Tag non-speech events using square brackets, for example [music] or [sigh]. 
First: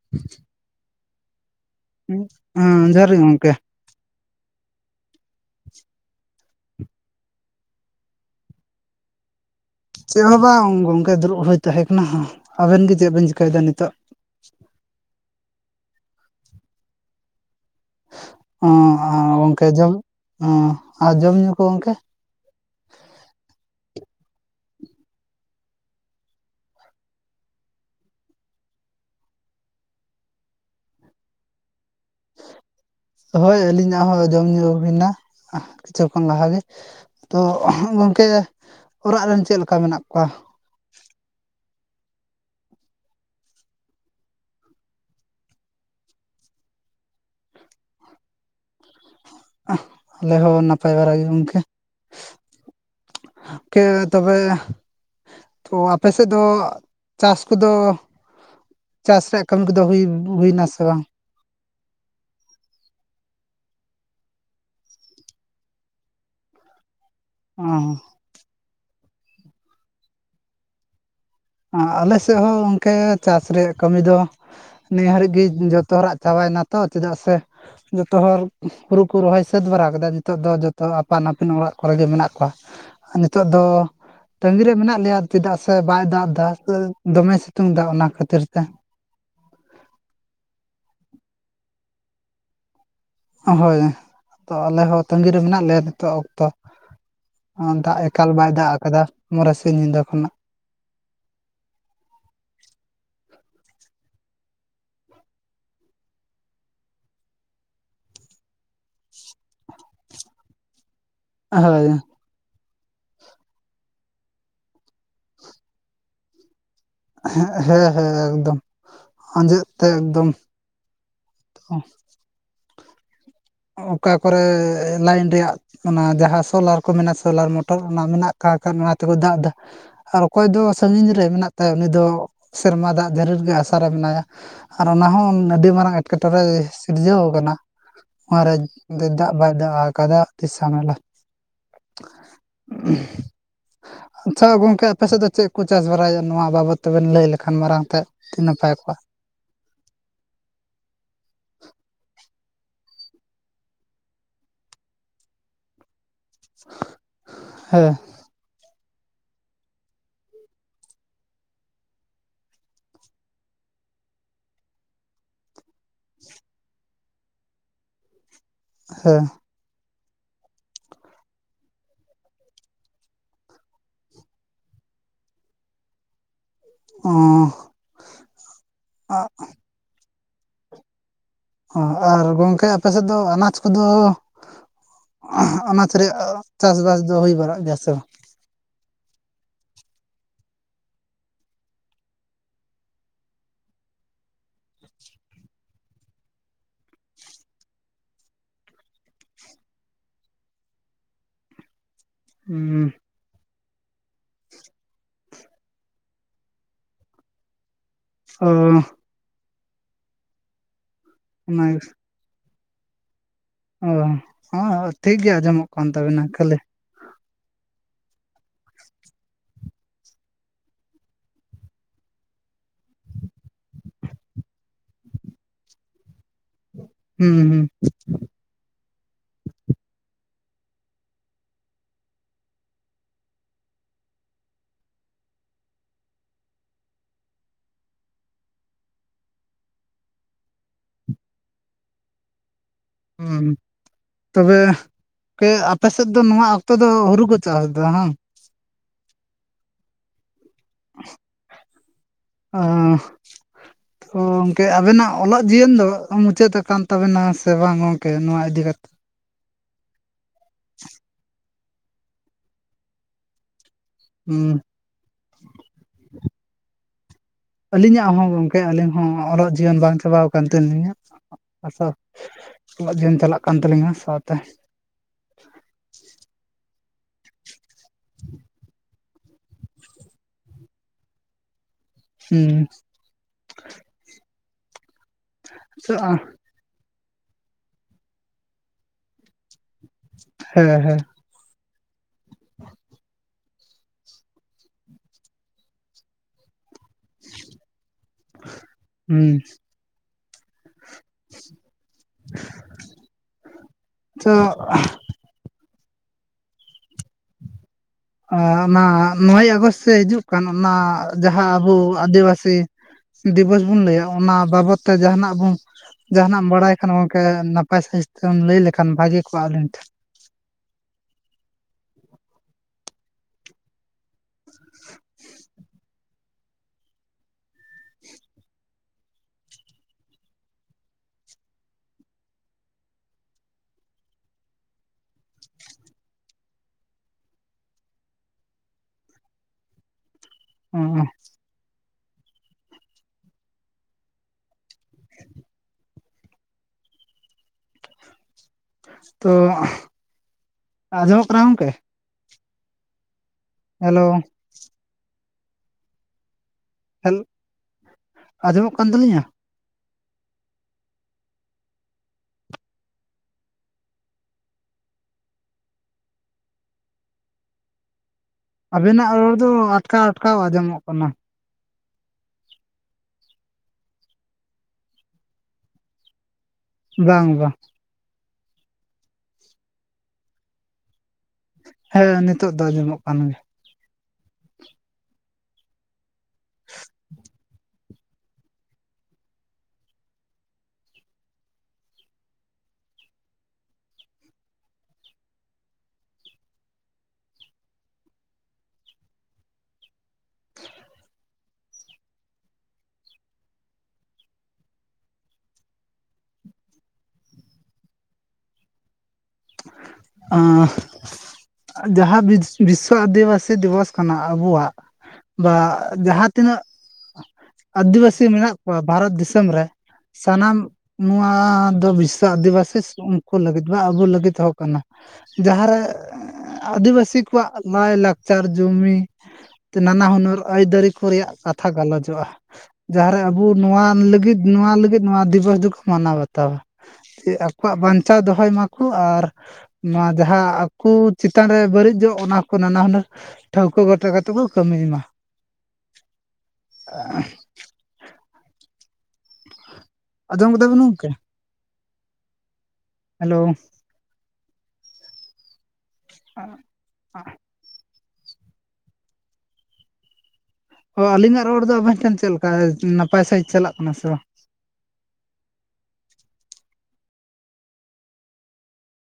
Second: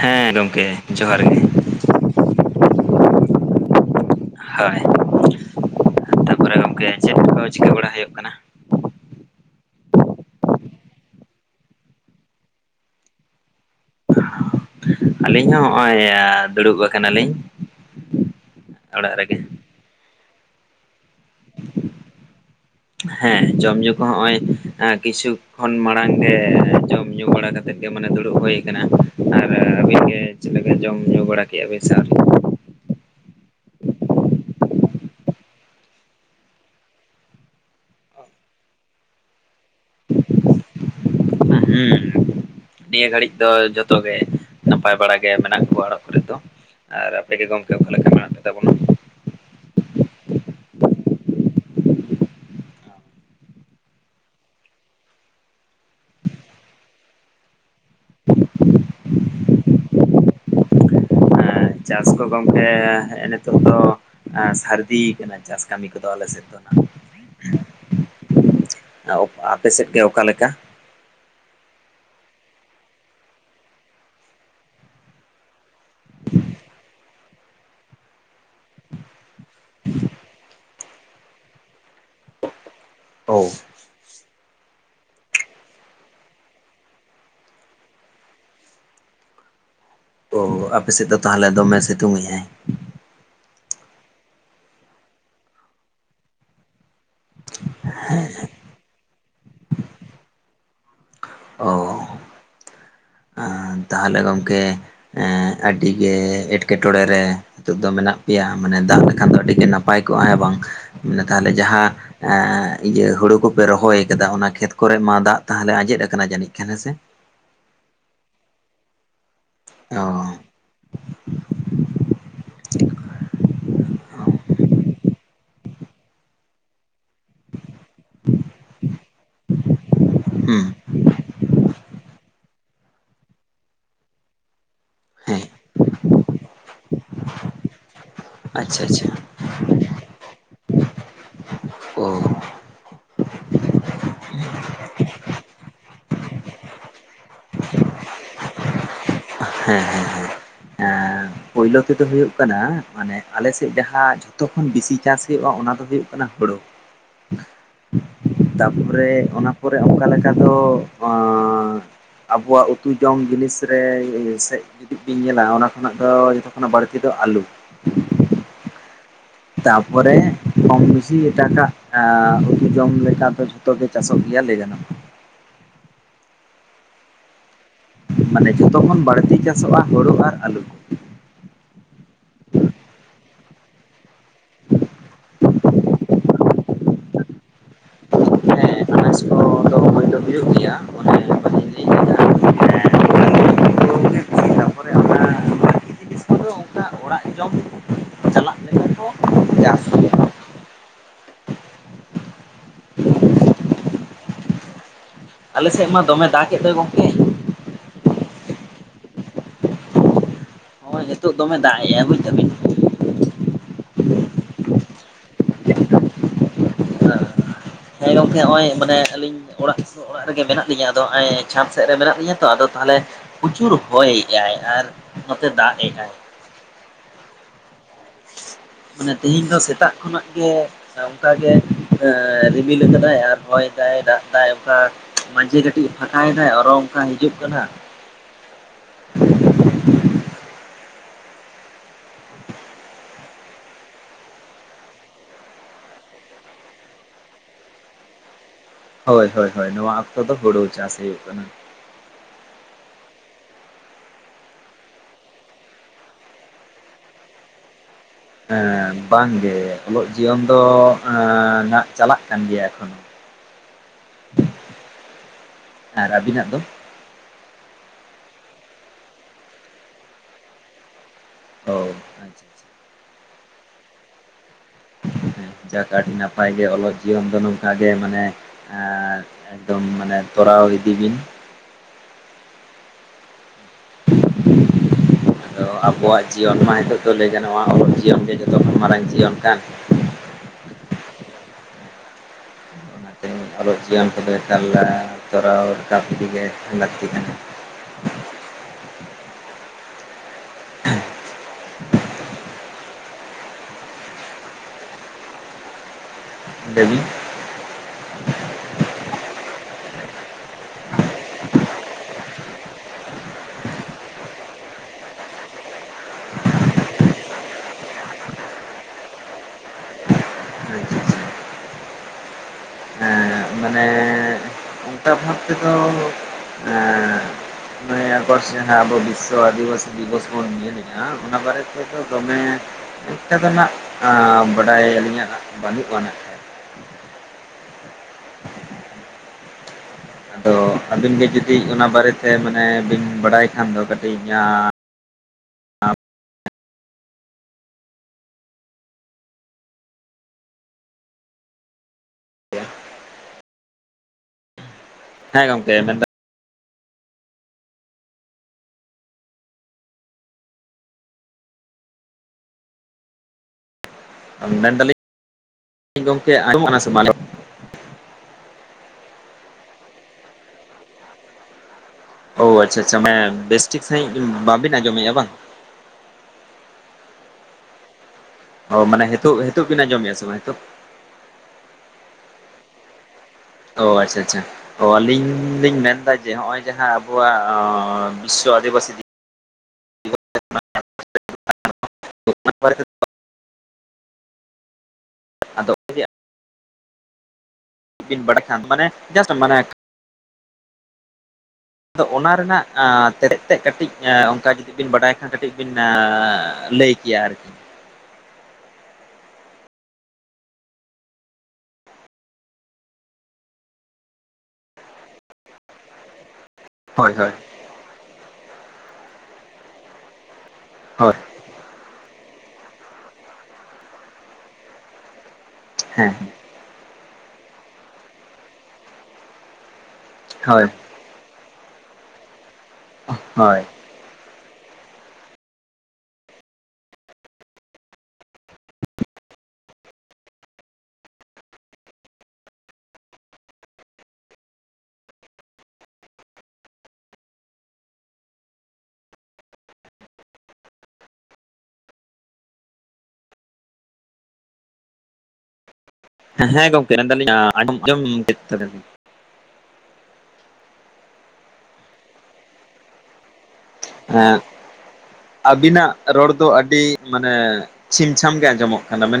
ᱦᱮᱸ ᱜᱚᱝᱠᱮ ᱡᱚᱦᱟᱨ ᱜᱮ᱾ ᱦᱩᱸ ᱮ ᱡᱚᱦᱟᱨ ᱜᱮ ᱜᱚᱝᱠᱮ᱾ ᱦᱟᱭ ᱛᱟᱯᱚᱨᱮ ᱜᱚᱝᱠᱮ ᱪᱮᱫ ᱠᱚ ᱪᱤᱠᱟ ᱵᱟᱲᱟ ᱦᱩᱭᱩᱜ ᱠᱟᱱᱟ? ᱪᱮᱫ ᱦᱚᱸ ᱵᱟᱝ ᱜᱚᱝᱠᱮ ᱫᱩᱲᱩᱵ ᱦᱩᱭ ᱛᱟᱦᱮᱸ ᱠᱟᱱᱟ ᱟᱵᱮᱱ ᱜᱮ ᱪᱮᱫ ᱵᱮᱱ ᱪᱤᱠᱟᱭᱮᱫᱟ ᱧᱤᱛᱚᱜ? ᱟᱞᱤᱧ ᱦᱚᱸ ᱱᱚᱜ-ᱚᱭ ᱫᱩᱲᱩᱵ ᱟᱠᱟᱞᱤᱧ᱾ ᱚᱸᱻ ᱜᱚᱝᱠᱮ ᱡᱚᱞ ᱟᱸᱻ ᱟᱨ ᱡᱚᱢ ᱧᱩ ᱠᱩ ᱜᱚᱝᱠᱮ? ᱦᱮᱸ ᱡᱚᱢ ᱧᱩ ᱠᱚ ᱦᱚᱸᱜ-ᱚᱭ ᱮ ᱠᱤᱪᱷᱩ ᱠᱷᱚᱱ ᱢᱟᱲᱟᱝ ᱜᱮ ᱡᱚᱢ ᱧᱩ ᱵᱟᱲᱟ ᱠᱛᱮᱫ ᱜᱮ ᱢᱟᱱᱮ ᱫᱩᱲᱩᱵ ᱦᱩᱭ ᱟᱠᱟᱱᱟ ᱟᱨ ᱟᱵᱤᱱ ᱜᱮ ᱪᱮᱞᱮ ᱵᱮᱱ ᱡᱚᱢ ᱧᱩ ᱵᱟᱲᱟ ᱠᱮᱜᱟ ᱵᱮᱱ ᱥᱮ ᱟᱣᱨᱤ? ᱦᱳᱭ ᱟᱹᱞᱤᱧᱟᱜ ᱦᱚᱸ ᱡᱚᱢ ᱧᱩ ᱦᱩᱭ ᱱᱟ ᱠᱤᱪᱷᱩ ᱠᱷᱚᱱ ᱞᱟᱦᱟᱜᱮ ᱛᱚ ᱚᱦᱚ ᱜᱚᱝᱠᱮ ᱚᱨᱟᱜ ᱨᱮᱱ ᱪᱮᱫ ᱞᱮᱠᱟ ᱢᱮᱱᱟᱜ ᱠᱩᱣᱟ? ᱦᱩᱸ ᱱᱤᱭᱟᱹ ᱜᱷᱟᱹᱲᱤᱡ ᱫᱚ ᱡᱚᱛᱚ ᱜᱮ ᱱᱟᱯᱟᱭ ᱵᱟᱲᱟ ᱜᱮ ᱢᱮᱱᱟᱜ ᱠᱩᱣᱟ ᱚᱲᱟᱜ ᱠᱚᱨᱮᱫ ᱫᱚ ᱟᱨ ᱟᱯᱮ ᱜᱮ ᱜᱚᱝᱠᱮ ᱚᱠᱟ ᱞᱮᱠᱟ ᱢᱮᱱᱟᱜ ᱯᱮ ᱛᱟᱵᱩᱱᱟ? ᱟᱷ ᱟᱞᱮ ᱦᱚᱸ ᱱᱟᱯᱟᱭ ᱵᱟᱥᱟ ᱜᱮ ᱜᱚᱝᱠᱮ᱾ ᱠᱮ ᱛᱚᱵᱮ ᱛᱚ ᱟᱯᱮ ᱥᱮᱫ ᱫᱚ ᱪᱟᱥ ᱠᱩᱫᱚ ᱪᱟᱥ ᱨᱮᱭᱟᱜ ᱠᱟᱹᱢᱤ ᱠᱚᱫᱚ ᱦᱩᱭ ᱦᱩᱭᱱᱟ ᱥᱮ ᱵᱟᱝ? ᱮᱸ ᱪᱟᱥ ᱫᱚ ᱜᱚᱝ. ᱜᱟ ᱠᱮ ᱮᱦᱮ ᱱᱤᱛᱚᱜ ᱫᱚ. ᱟ ᱥᱟᱨᱫᱤ ᱠᱟᱱᱟ ᱪᱟᱥ ᱠᱟᱢᱤ ᱠᱚᱫᱚ ᱟᱞᱮ ᱥᱮᱫ ᱫᱚ ᱱᱟᱜ ᱚ ᱳᱣ ᱟᱯᱮ ᱥᱮᱫ ᱜᱮ ᱚᱠᱟ ᱞᱮᱠᱟ? ᱚ ᱟᱞᱮ ᱥᱮᱫ ᱦᱚᱸ ᱜᱚᱝᱠᱮ ᱪᱟᱥ ᱨᱮᱭᱟᱜ ᱠᱟᱹᱢᱤ ᱫᱚ ᱱᱤᱭᱟᱹ ᱦᱟᱹᱨᱤᱡ ᱜᱤ ᱡᱚᱛ ᱛᱚ ᱦᱚᱨᱟᱜ ᱪᱟᱵᱟᱭ ᱱᱟ ᱛᱚ ᱪᱮᱫᱟᱜ ᱥᱮ ᱡᱚᱛᱚ ᱦᱚᱨ ᱦᱩᱨᱩ ᱠᱚ ᱨᱚᱦᱚᱭ ᱥᱟᱹᱛ ᱵᱟᱨᱟ ᱠᱮᱫᱟ ᱱᱤᱛᱚᱜ ᱫᱚ ᱡᱚᱛ ᱛᱚ ᱟᱯᱟᱱ ᱟᱹᱯᱤᱱ ᱚᱲᱟᱜ ᱠᱚᱨᱮ ᱜᱮ ᱢᱮᱱᱟᱜ ᱠᱚᱣᱟ, ᱱᱤᱛᱚᱜ ᱚ ᱫᱚ ᱛᱟᱺᱜᱤᱨ ᱨᱮ ᱢᱮᱱᱟᱜ ᱞᱮᱭᱟ ᱪᱮᱫᱟᱜ ᱥᱮ ᱵᱟᱭ ᱫᱟᱜ ᱫᱟ ᱫᱚᱢᱮ ᱥᱤᱛᱩᱝ ᱮᱫᱟ ᱚᱱᱟ ᱠᱷᱟᱹᱛᱤᱨ ᱛᱮ ᱚ ᱟᱯᱮ ᱥᱮᱫ ᱫᱚ ᱛᱟᱦᱚᱞᱮ ᱫᱚᱢᱮ ᱥᱤᱛᱩᱝ ᱮᱜᱟᱭ? ᱦᱳᱭ ᱛᱚ ᱟᱞᱮ ᱦᱚ ᱛᱟᱺᱜᱤ ᱨᱮ ᱢᱮᱱᱟᱜ ᱞᱮᱭᱟ ᱱᱤᱛᱚᱜ ᱚᱠᱛᱚ᱾ ᱚ ᱫᱟᱜ ᱮᱠᱟᱞ ᱵᱟᱭ ᱫᱟᱜ ᱟᱠᱟᱫᱟ ᱢᱚᱨᱮ ᱥᱤᱧ ᱧᱤᱫᱟᱹ ᱠᱷᱚᱱᱟᱜ ᱚᱻ ᱟ ᱛᱟᱦᱚᱞᱮ ᱜᱚᱢᱠᱮ ᱮᱸ ᱟᱹᱰᱤᱜᱮ ᱮᱴᱠᱮᱴᱚᱬᱮ ᱨᱮ ᱱᱤᱛᱚᱜ ᱫᱚ ᱢᱮᱱᱟᱜ ᱯᱮᱭᱟ ᱢᱟᱱᱮ ᱫᱟᱜ ᱞᱮᱠᱷᱟᱱ ᱫᱚ ᱟᱹᱰᱤ ᱜᱮ ᱱᱟᱯᱟᱭ ᱠᱚᱜᱼᱟ ᱦᱮᱻᱵᱟᱝ ᱤᱱᱟᱹ ᱛᱟᱦᱚᱞᱮ ᱦᱳᱭ ᱡᱟᱦᱟᱸ ᱟᱸ ᱤᱭᱟᱹ ᱦᱩᱲᱩ ᱠᱚᱯᱮ ᱨᱚᱦᱚᱭ ᱠᱟᱫᱟ ᱚᱱᱟ ᱠᱷᱮᱛ ᱠᱚᱨᱮ ᱢᱟ ᱫᱟᱜ ᱛᱟᱦᱚᱞᱮ ᱟᱸᱡᱮᱫ ᱟᱠᱟᱱᱟ ᱡᱟᱹᱱᱤᱡ ᱠᱷᱟᱱ ᱦᱮᱸ ᱥᱮ? ᱦᱮᱸᱜᱻᱦᱮ ᱦᱮ ᱮᱠᱫᱚᱢ ᱟᱸᱡᱮᱫ ᱛᱮ ᱚ ᱮᱠᱫᱚᱢ [unintelligible] ᱚᱠᱟ ᱠᱚᱨᱮ ᱞᱟᱭᱤᱱ ᱨᱮᱭᱟᱜ ᱚᱱᱟ ᱡᱟᱦᱟᱸ ᱥᱳᱞᱟᱨ ᱠᱚ ᱢᱮᱱᱟᱜ ᱥᱳᱞᱟᱨ ᱢᱚᱴ ᱴᱚ ᱚᱱᱟ ᱢᱮᱱᱟᱜ ᱠᱟᱜ ᱠᱷᱟ ᱠᱷᱟᱱ ᱚᱱᱟ ᱛᱮᱠᱩ ᱫᱟᱜ ᱮᱫᱟ ᱟᱨ ᱚᱠᱚᱭ ᱫᱚ ᱦᱩᱸ ᱥᱟᱺᱜᱤᱧ ᱨᱮ ᱢᱮᱱᱟᱜ ᱛᱟᱭ ᱩᱱᱤ ᱫᱚ ᱥᱮᱨᱢᱟ ᱫᱟᱜ ᱡᱟᱹᱨᱤ ᱜᱮ ᱟᱥᱟᱨᱮ ᱢᱮᱱᱟᱭᱟ ᱟᱨ ᱚᱱᱟ ᱦᱚᱸ ᱦᱮᱸ ᱟᱹᱰᱤ ᱢᱟᱨᱟᱝ ᱮᱴᱠᱮᱴᱚᱨᱮ ᱥᱤᱨᱡᱟᱹᱣ ᱠᱟᱱᱟ ᱚᱱᱟᱨᱮ ᱟᱪᱪᱷᱟ ᱟᱪᱪᱷᱟ ᱫᱟᱜ ᱵᱟᱭ ᱫᱟᱜ ᱟᱠᱟᱫᱟ ᱟᱹᱫᱤ ᱥᱟᱢᱮᱞᱟ ᱚ ᱟᱪᱪᱷᱟ ᱜᱚᱝᱠᱮ ᱟᱯᱮ ᱥᱮᱫ ᱫᱚ ᱪᱮᱫ ᱠᱚ ᱪᱟᱥ ᱵᱟᱨᱟᱭᱟ ᱱᱚᱣᱟ ᱵᱟᱵᱚᱫ ᱛᱮᱵᱮᱱ ᱞᱟᱹᱭ ᱞᱮᱠᱷᱟᱱ ᱢᱟᱨᱟᱝ ᱛᱮᱫ ᱟᱹᱰᱤ ᱱᱟᱯᱟᱭ ᱠᱚᱜᱼᱟ, ᱦᱮᱸ ᱦᱮᱸ ᱦᱮᱸᱸ ᱟᱸ ᱯᱳᱭᱞᱳ ᱛᱮᱫᱚ ᱦᱩᱭᱩᱜ ᱠᱟᱱᱟ ᱢᱟᱱᱮ ᱟᱞᱮ ᱥᱮᱫ ᱡᱟᱦᱟᱸ ᱡᱚᱛᱚ ᱠᱷᱚᱱ ᱵᱤᱥᱤ ᱪᱟᱥ ᱦᱩᱭᱩᱜᱼᱟ ᱚᱱᱟ ᱫᱚ ᱦᱩᱭᱩᱜ ᱠᱟᱱᱟ ᱦᱩᱲᱩ ᱦᱮᱸ [unintelligible] ᱛᱟᱨᱯᱚᱨᱮ ᱚᱱᱟ ᱯᱚᱨᱮ ᱚᱱᱠᱟ ᱞᱮᱠᱟ ᱫᱚ ᱟᱸᱻ ᱟᱵᱩᱣᱟᱜ ᱩᱛᱩ ᱡᱚᱢ ᱡᱤᱱᱤᱥ ᱨᱮ ᱥᱮᱫ ᱡᱩᱫᱤ ᱵᱤᱱ ᱧᱮᱞᱟ ᱚᱱᱟ ᱠᱷᱚᱱᱟᱜ ᱫᱚ ᱡᱚᱛᱚ ᱠᱷᱚᱱᱟᱜ ᱵᱟᱹᱲᱛᱤ ᱫᱚ ᱟᱞᱩ ᱦᱮᱸ ᱛᱟᱯᱚᱨᱮ ᱠᱚᱢ ᱵᱮᱥᱤ ᱮᱴᱟᱜᱼᱠᱟᱜ ᱟᱻ ᱩᱛᱩ ᱡᱚᱢ ᱞᱮᱠᱟ ᱫᱚ ᱡᱷᱚᱛᱚ ᱜᱮ ᱪᱟᱥᱚᱜ ᱜᱮᱭᱟ ᱞᱟᱹᱭ ᱜᱟᱱᱚᱜᱼᱟ ᱚᱸᱻ ᱢᱟᱱᱮ ᱡᱚᱛᱚ ᱠᱷᱚᱱ ᱵᱟᱹᱲᱛᱤ ᱪᱟᱥᱚᱜᱼᱟ, ᱦᱩᱲᱩ ᱟᱨ ᱟᱹᱞᱩ᱾ ᱚ ᱟᱨ ᱜᱚᱢᱠᱮ ᱟᱯᱮ ᱥᱮᱫ ᱫᱚ ᱟᱱᱟᱡᱽ ᱠᱚᱫᱚ ᱟᱱᱟᱡᱽ ᱨᱮᱭᱟᱜ ᱪᱟᱥᱼᱵᱟᱥ ᱫᱚ ᱦᱩᱭ ᱵᱟᱲᱟᱜ ᱜᱮᱭᱟ ᱥᱮ ᱵᱟᱝ? ᱦᱮᱸ ᱟᱱᱟᱡ ᱠᱚᱫᱚ ᱫᱚ ᱦᱩᱭ ᱫᱚ ᱦᱩᱭᱩᱜ ᱜᱮᱭᱟ ᱚᱱᱮ ᱵᱟᱹᱞᱤᱧ ᱞᱟᱹᱭᱼᱟ ᱡᱟᱸᱦᱟ ᱦᱮᱸ ᱚᱱᱟ [inaudible] ᱡᱤᱱᱤᱥ ᱠᱚᱫᱚ ᱚᱱᱠᱟ ᱚᱲᱟᱜ ᱡᱚᱢ [unintelligible] ᱪᱟᱞᱟᱜ ᱞᱮᱠᱟ ᱦᱚᱸ ᱪᱟᱥ ᱜᱮᱼᱟ ᱾ [unintelligible] ᱦᱩᱸ ᱟᱞᱮᱥᱮᱫ ᱢᱟ ᱫᱚᱢᱮ ᱫᱟᱜ ᱜᱮᱫ ᱫᱚᱭ ᱜᱚᱝᱠᱮ ᱾ ᱚ ᱦᱳᱭ ᱱᱤᱛᱳ ᱫᱚᱢᱮ ᱚᱱᱟ ᱫᱟᱜ ᱮᱭᱟᱭ ᱵᱩᱡ ᱫᱷᱟᱹᱵᱤᱱ ᱾ ᱚ ᱦᱚᱸ ᱴᱷᱤᱠ ᱜᱮᱭᱟ ᱟᱸᱡᱚᱢᱚᱜ ᱠᱟᱱ ᱛᱟᱵᱤᱱᱟ ᱠᱷᱟᱹᱞᱤ ᱾ ᱦᱮᱸ ᱜᱚᱝᱠᱮ ᱦᱚᱸᱜᱼᱚᱭ ᱢᱟᱱᱮ ᱟᱹᱞᱤᱧ ᱚᱲᱟᱜ ᱚᱲᱟᱜ ᱨᱮᱜᱮ ᱢᱮᱱᱟᱜ ᱞᱤᱧᱟᱹ ᱟᱫᱚ ᱪᱷᱟᱸᱫᱽ ᱥᱮᱫ ᱨᱮ ᱢᱮᱱᱟᱜ ᱞᱤᱧᱟ ᱛᱚ ᱟᱫᱚ ᱛᱟᱦᱚᱞᱮ ᱯᱨᱩᱪᱩᱨ ᱦᱚᱭᱮᱜ ᱟᱭ ᱟᱨ ᱱᱚᱛᱮ ᱫᱟᱜ ᱮᱜ ᱟᱭ᱾ ᱦᱩᱸ ᱦᱩᱸ ᱢᱟᱱᱮ ᱛᱮᱦᱤᱧ ᱫᱚ ᱥᱮᱛᱟᱜ ᱠᱷᱚᱱᱟᱜ ᱜᱮ ᱚᱱᱠᱟᱜᱮ ᱨᱤᱵᱤᱞ ᱟᱠᱟᱫᱟᱭ ᱟᱨ ᱦᱚᱭᱮᱫ ᱫᱟᱜ ᱫᱟᱭ ᱚᱱᱠᱟ ᱢᱟᱡᱮ ᱠᱟᱹᱴᱤᱡ ᱯᱷᱟᱸᱠᱟ ᱭᱮᱫᱟᱭ ᱟᱨᱚ ᱚᱱᱠᱟ ᱦᱤᱡᱩᱜ ᱠᱟᱱᱟ ᱾ ᱦᱩᱸ ᱛᱚᱵᱮ ᱠᱮ ᱟᱯᱮᱥᱮᱫ ᱫᱚ ᱱᱚᱣᱟ ᱚᱠᱛᱚ ᱫᱚ ᱦᱩᱲᱩ ᱠᱚ ᱪᱟᱥᱫᱟ ᱵᱟᱝ? ᱦᱳᱭ ᱦᱳᱭ ᱦᱳᱭ ᱱᱚᱣᱟ ᱚᱠᱛᱚ ᱫᱚ ᱦᱩᱲᱩ ᱪᱟᱥ ᱦᱩᱭᱩᱜ ᱠᱟᱱᱟ ᱾ ᱚ ᱚ ᱜᱚᱝᱠᱮ ᱟᱵᱤᱱᱟᱜ ᱚᱞᱚᱜ ᱡᱤᱭᱚᱱ ᱫᱚ ᱢᱩᱪᱟᱹᱫ ᱟᱠᱟᱱ ᱛᱟᱹᱵᱤᱱᱟ ᱥᱮ ᱵᱟᱝ ᱜᱚᱝᱠᱮ? ᱱᱚᱣᱟ ᱮᱻ ᱤᱫᱤ ᱠᱟᱛᱮ? ᱵᱟᱝᱜᱮ ᱚᱞᱚᱜ ᱡᱤᱭᱚᱱ ᱫᱚ ᱮᱻ ᱱᱟᱦᱟᱜ ᱪᱟᱞᱟᱜ ᱠᱟᱱ ᱜᱮᱭᱟ ᱮᱠᱷᱚᱱᱳ ᱾ [inaudible] ᱦᱩᱸᱢ ᱦᱮᱸ ᱟᱨ ᱟᱵᱤᱱᱟᱜ ᱫᱚ? ᱟᱹᱞᱤᱧᱟᱜ ᱦᱚᱸ ᱜᱚᱝᱠᱮ ᱟᱹᱞᱤᱧ ᱦᱚᱸ ᱚᱞᱚᱜ ᱡᱤᱭᱚᱱ ᱵᱟᱝ ᱪᱟᱵᱟᱣ ᱟᱠᱟᱱ ᱛᱟᱹᱞᱤᱧᱟ ᱾ ᱚ ᱟᱪᱪᱷᱟ ᱟᱪᱪᱷᱟ [inaudible] ᱚᱞᱚᱜ ᱡᱤᱭᱚᱱ ᱪᱟᱞᱟᱜ ᱠᱟᱱ ᱛᱟᱹᱞᱤᱧᱟ ᱥᱟᱶᱛᱮ ᱡᱟᱠ ᱟᱹᱰᱤ ᱱᱟᱯᱟᱭ ᱜᱮ ᱚᱞᱚᱜ ᱡᱤᱭᱚᱱ ᱫᱚ ᱱᱚᱝᱠᱟᱜᱮ ᱢᱟᱱᱮ ᱮᱻ ᱮᱠᱫᱚᱢ ᱢᱟᱱᱮ ᱛᱚᱨᱟᱣ ᱤᱫᱤ ᱵᱤᱱ ᱾ ᱦᱩᱸ ᱟᱫᱚ ᱟᱵᱚᱣᱟᱜ ᱡᱤᱭᱚᱱ ᱢᱟ ᱱᱤᱛᱚᱜ ᱫᱚ ᱞᱟᱹᱭ ᱜᱟᱱᱚᱜᱼᱟ ᱚᱞᱚᱜ ᱡᱤᱭᱚᱱ ᱜᱮ ᱡᱚᱛᱚ ᱠᱷᱚᱱ ᱢᱟᱨᱟᱝ ᱡᱤᱭᱚᱱ ᱠᱟᱱ ᱾ ᱦᱮᱸ ᱦᱮᱸ ᱚᱱᱟᱛᱮ ᱚᱞᱚᱜ ᱡᱤᱭᱚᱱ ᱠᱚᱫᱚ ᱮᱠᱟᱞ ᱛᱚᱨᱟᱣ ᱨᱟᱠᱟᱯ ᱤᱫᱤ ᱜᱮ ᱞᱟᱹᱠᱛᱤ ᱾ ᱦᱩᱸ ᱛᱚ ᱞᱟᱹᱭ ᱵᱤᱱ ᱚᱱᱟ ᱱᱚᱭᱮ ᱟᱜᱚᱥ ᱥᱮ ᱦᱤᱡᱩᱜ ᱠᱟᱱ ᱚᱱᱟ ᱡᱟᱦᱟᱸ ᱟᱵᱚ ᱟᱹᱫᱤᱵᱟᱹᱥᱤ ᱫᱤᱵᱚᱥ ᱵᱚᱱ ᱞᱟᱹᱭᱟ ᱚᱱᱟ ᱵᱟᱵᱚᱫ ᱛᱮ ᱡᱟᱦᱟᱱᱟᱜ ᱵᱚᱱ ᱡᱟᱦᱟᱱᱟᱜ ᱮᱢ ᱵᱟᱲᱟᱭ ᱠᱷᱟᱱ ᱜᱚᱝᱠᱮ ᱱᱟᱯᱟᱭ ᱥᱟᱺᱦᱤᱥ ᱛᱮᱢ ᱞᱟᱹᱭ ᱞᱮᱠᱷᱟᱱ ᱵᱷᱟᱹᱜᱤ ᱠᱚᱜᱼᱟ ᱟᱹᱞᱤᱧ ᱴᱷᱮᱱ ᱦᱮᱸ ᱢᱟᱱᱮ [inaudible] ᱚᱱᱠᱟ ᱵᱷᱟᱵᱽ ᱛᱮᱫᱚ ᱮᱻ ᱞᱟᱹᱭᱟ ᱟᱜᱚᱥᱴ ᱡᱟᱸᱦᱟ ᱟᱵᱚ ᱵᱤᱥᱥᱚ ᱟᱹᱫᱤᱵᱟᱹᱥᱤ ᱫᱤᱵᱚᱥ ᱵᱚᱱ ᱢᱮᱱᱮᱜᱼᱟ ᱚᱱᱟ ᱵᱟᱨᱮ ᱛᱮᱫᱚ ᱫᱚᱢᱮ ᱡᱟᱦᱟ ᱱᱟᱜ ᱮᱻ ᱵᱟᱰᱟᱭ ᱟᱹᱞᱤᱧᱟᱜ ᱵᱟᱹᱱᱩᱜ ᱟᱱᱟ ᱾ ᱟᱫᱚ ᱚ ᱟᱹᱵᱤᱱ ᱜᱮ ᱡᱩᱫᱤ ᱚᱱᱟ ᱵᱟᱨᱮᱛᱮ ᱢᱟᱱᱮ ᱵᱤᱱ ᱵᱟᱲᱟᱭ ᱠᱷᱟᱱ ᱫᱚ ᱠᱟᱹᱴᱤᱡ ᱮᱻ ᱛᱚ ᱟᱸᱡᱚᱢᱚᱜ ᱠᱟᱱᱟ ᱜᱚᱝᱠᱮ? ᱦᱮᱞᱳ ᱦᱮᱸ ᱜᱚᱝᱠᱮ ᱢᱮᱱᱫᱟ ᱦᱮᱞ ᱟᱸᱡᱚᱢᱚᱜ ᱠᱟᱱ ᱛᱟᱹᱞᱤᱧᱟ ᱢᱮᱱᱫᱟᱞᱤᱧ ᱜᱚᱝᱠᱮ ᱟᱸᱡᱢᱚᱜ ᱠᱟᱱᱟ ᱥᱮ ᱵᱟᱝ ᱟᱞᱤ ᱟᱵᱮᱱᱟᱜ ᱨᱚᱲ ᱫᱚ ᱟᱴᱠᱟ ᱟᱴᱠᱟᱣ ᱟᱸᱡᱚᱢᱚᱜ ᱠᱟᱱᱟ ᱾ ᱳ ᱟᱪᱪᱷᱟ ᱟᱪᱪᱷᱟ ᱢᱟᱱᱮ ᱵᱮᱥᱴᱷᱤᱠ ᱥᱟᱺᱦᱤᱡ ᱵᱟᱵᱤᱱ ᱟᱸᱡᱚᱢᱮᱜᱼᱟ ᱵᱟᱝ ᱵᱟᱝ ᱵᱟᱝ ᱚ ᱢᱟᱱᱮ ᱦᱮᱛᱳᱜ ᱦᱮᱛᱳᱜ ᱵᱤᱱ ᱟᱸᱡᱚᱢᱮᱜᱼᱟ ᱥᱮ ᱵᱟᱝ ᱦᱮᱛᱳᱜ? ᱦᱮᱸ ᱱᱤᱛᱚᱜ ᱫᱚ ᱟᱸᱡᱚᱢᱚᱜ ᱠᱟᱱ ᱜᱮᱭᱟ ᱾ ᱚ ᱟᱪᱪᱷᱟ ᱟᱪᱪᱷᱟ ᱚ ᱟᱞᱤᱧ ᱞᱤᱧ ᱢᱮᱱᱫᱟ ᱡᱮ ᱦᱚᱜᱼᱚᱭ ᱡᱟᱦᱟᱸ ᱟᱵᱚᱣᱟᱜ ᱵᱤᱥᱥᱚ ᱟᱫᱤᱵᱟᱥᱤ [unintelligible] ᱟᱫᱚ ᱵᱤᱱ ᱵᱟᱰᱟᱭ ᱠᱷᱟᱱ ᱢᱟᱱᱮ ᱡᱟᱥᱴ ᱢᱟᱱᱮ [inaudible] ᱟᱫᱚ ᱚᱱᱟ ᱨᱮᱱᱟᱜ ᱛᱮᱨᱮᱫ ᱛᱮᱫ ᱠᱟᱹᱴᱤᱡ ᱚᱱᱠᱟ ᱡᱩᱫᱤ ᱵᱤᱱ ᱵᱟᱰᱟᱭ ᱠᱷᱟᱱ ᱠᱟᱹᱴᱤᱡ ᱵᱤᱱ ᱮᱻ ᱞᱟᱹᱭ ᱠᱤᱭᱟ ᱟᱨᱠᱤ [unintelligible] ᱡᱟᱦᱟᱸ ᱵᱤᱥ ᱵᱤᱥᱥᱚ ᱟᱹᱫᱤᱵᱟᱹᱥᱤ ᱫᱤᱵᱚᱥ ᱠᱟᱱᱟ ᱟᱵᱚᱣᱟᱜ ᱵᱟ ᱡᱟᱦᱟᱸ ᱛᱤᱱᱟᱹᱜ ᱦᱳᱭ, ᱦᱳᱭ, ᱟᱹᱫᱤᱵᱟᱹᱥᱤ ᱢᱮᱱᱟᱜ ᱠᱚᱣᱟ ᱵᱷᱟᱨᱚᱛ ᱫᱤᱥᱚᱢ ᱨᱮ, ᱥᱟᱱᱟᱢ ᱦᱳᱭ ᱱᱚᱣᱟᱻ ᱫᱚ ᱵᱤ ᱟᱹᱫᱤᱵᱟᱹᱥᱤᱥ ᱩᱱᱠᱩ ᱞᱟᱹᱜᱤᱫ ᱵᱟ ᱞᱟᱹᱜᱤᱫ ᱦᱚ ᱠᱟᱱᱟ, ᱡᱟᱦᱟᱸᱨᱮ ᱦᱮᱸ, ᱟᱹᱫᱤᱵᱟᱹᱥᱤ ᱠᱚᱣᱟᱜ ᱞᱟᱭ ᱞᱟᱠᱪᱟᱨ, ᱡᱩᱢᱤ, ᱱᱟᱱᱟ ᱦᱩᱱᱟᱹᱨ ᱦᱳᱭ ᱟᱹᱭᱫᱟᱹᱨᱤ ᱠᱚ ᱨᱮᱭᱟᱜ ᱠᱟᱛᱷᱟ ᱜᱟᱞᱚᱪᱚᱜᱼᱟ᱾ ᱡᱟᱦᱟᱸᱨᱮ ᱟᱵᱚ ᱦᱳᱭ ᱱᱚᱣᱟ ᱞᱟᱹᱜᱤᱫ ᱱᱚᱣᱟ ᱞᱟᱹᱜᱤᱫ ᱱᱚᱣᱟ ᱫᱤᱵᱚᱥ ᱫᱚᱠᱚ ᱢᱟᱱᱟᱣ ᱵᱟᱛᱟᱣᱟ, ᱡᱮ ᱟᱠᱚᱣᱟᱜ ᱵᱟᱧᱪᱟᱣ ᱫᱚᱦᱚᱭ ᱢᱟᱠᱩ ᱟᱨ ᱱᱚᱣᱟ ᱡᱟᱦᱟᱸ ᱟᱹᱠᱩ ᱪᱮᱛᱟᱱ ᱨᱮ ᱵᱟᱹᱨᱤᱡᱚᱜ, ᱚᱱᱟ ᱠᱚ ᱱᱟᱱᱟᱦᱩᱱᱟᱹᱨ ᱴᱷᱟᱹᱣᱠᱟᱹ ᱜᱚᱴᱟ ᱠᱟᱛᱮ ᱠᱚ ᱠᱟᱹᱢᱤ ᱢᱟ᱾ [unintelligible] ᱟᱡᱚᱢ ᱠᱟᱫᱟ ᱵᱤᱱ ᱜᱚᱝᱠᱮ, ᱦᱮᱞᱳ ᱦᱮᱸ ᱜᱚᱝᱠᱮ [inaudible] ᱚ ᱟᱹᱞᱤᱧᱟᱜ ᱨᱚᱲ ᱫᱚ ᱟᱵᱮᱱ ᱴᱷᱮᱱ ᱪᱮᱫ ᱞᱮᱠᱟ? ᱱᱟᱯᱟᱭ ᱥᱟᱺᱷᱤᱡ ᱪᱟᱞᱟᱜ ᱠᱟᱱᱟ ᱥᱮ ᱵᱟᱝ ᱦᱮᱸ, ᱟᱵᱤᱱᱟᱜ ᱨᱚᱲ ᱫᱚ ᱟᱹᱰᱤ ᱢᱟᱱᱮ, ᱪᱷᱤᱢ ᱪᱷᱟᱢ ᱜᱮ ᱟᱸᱡᱚᱢᱚᱜ ᱠᱟᱱᱟ, ᱢᱮᱱᱠ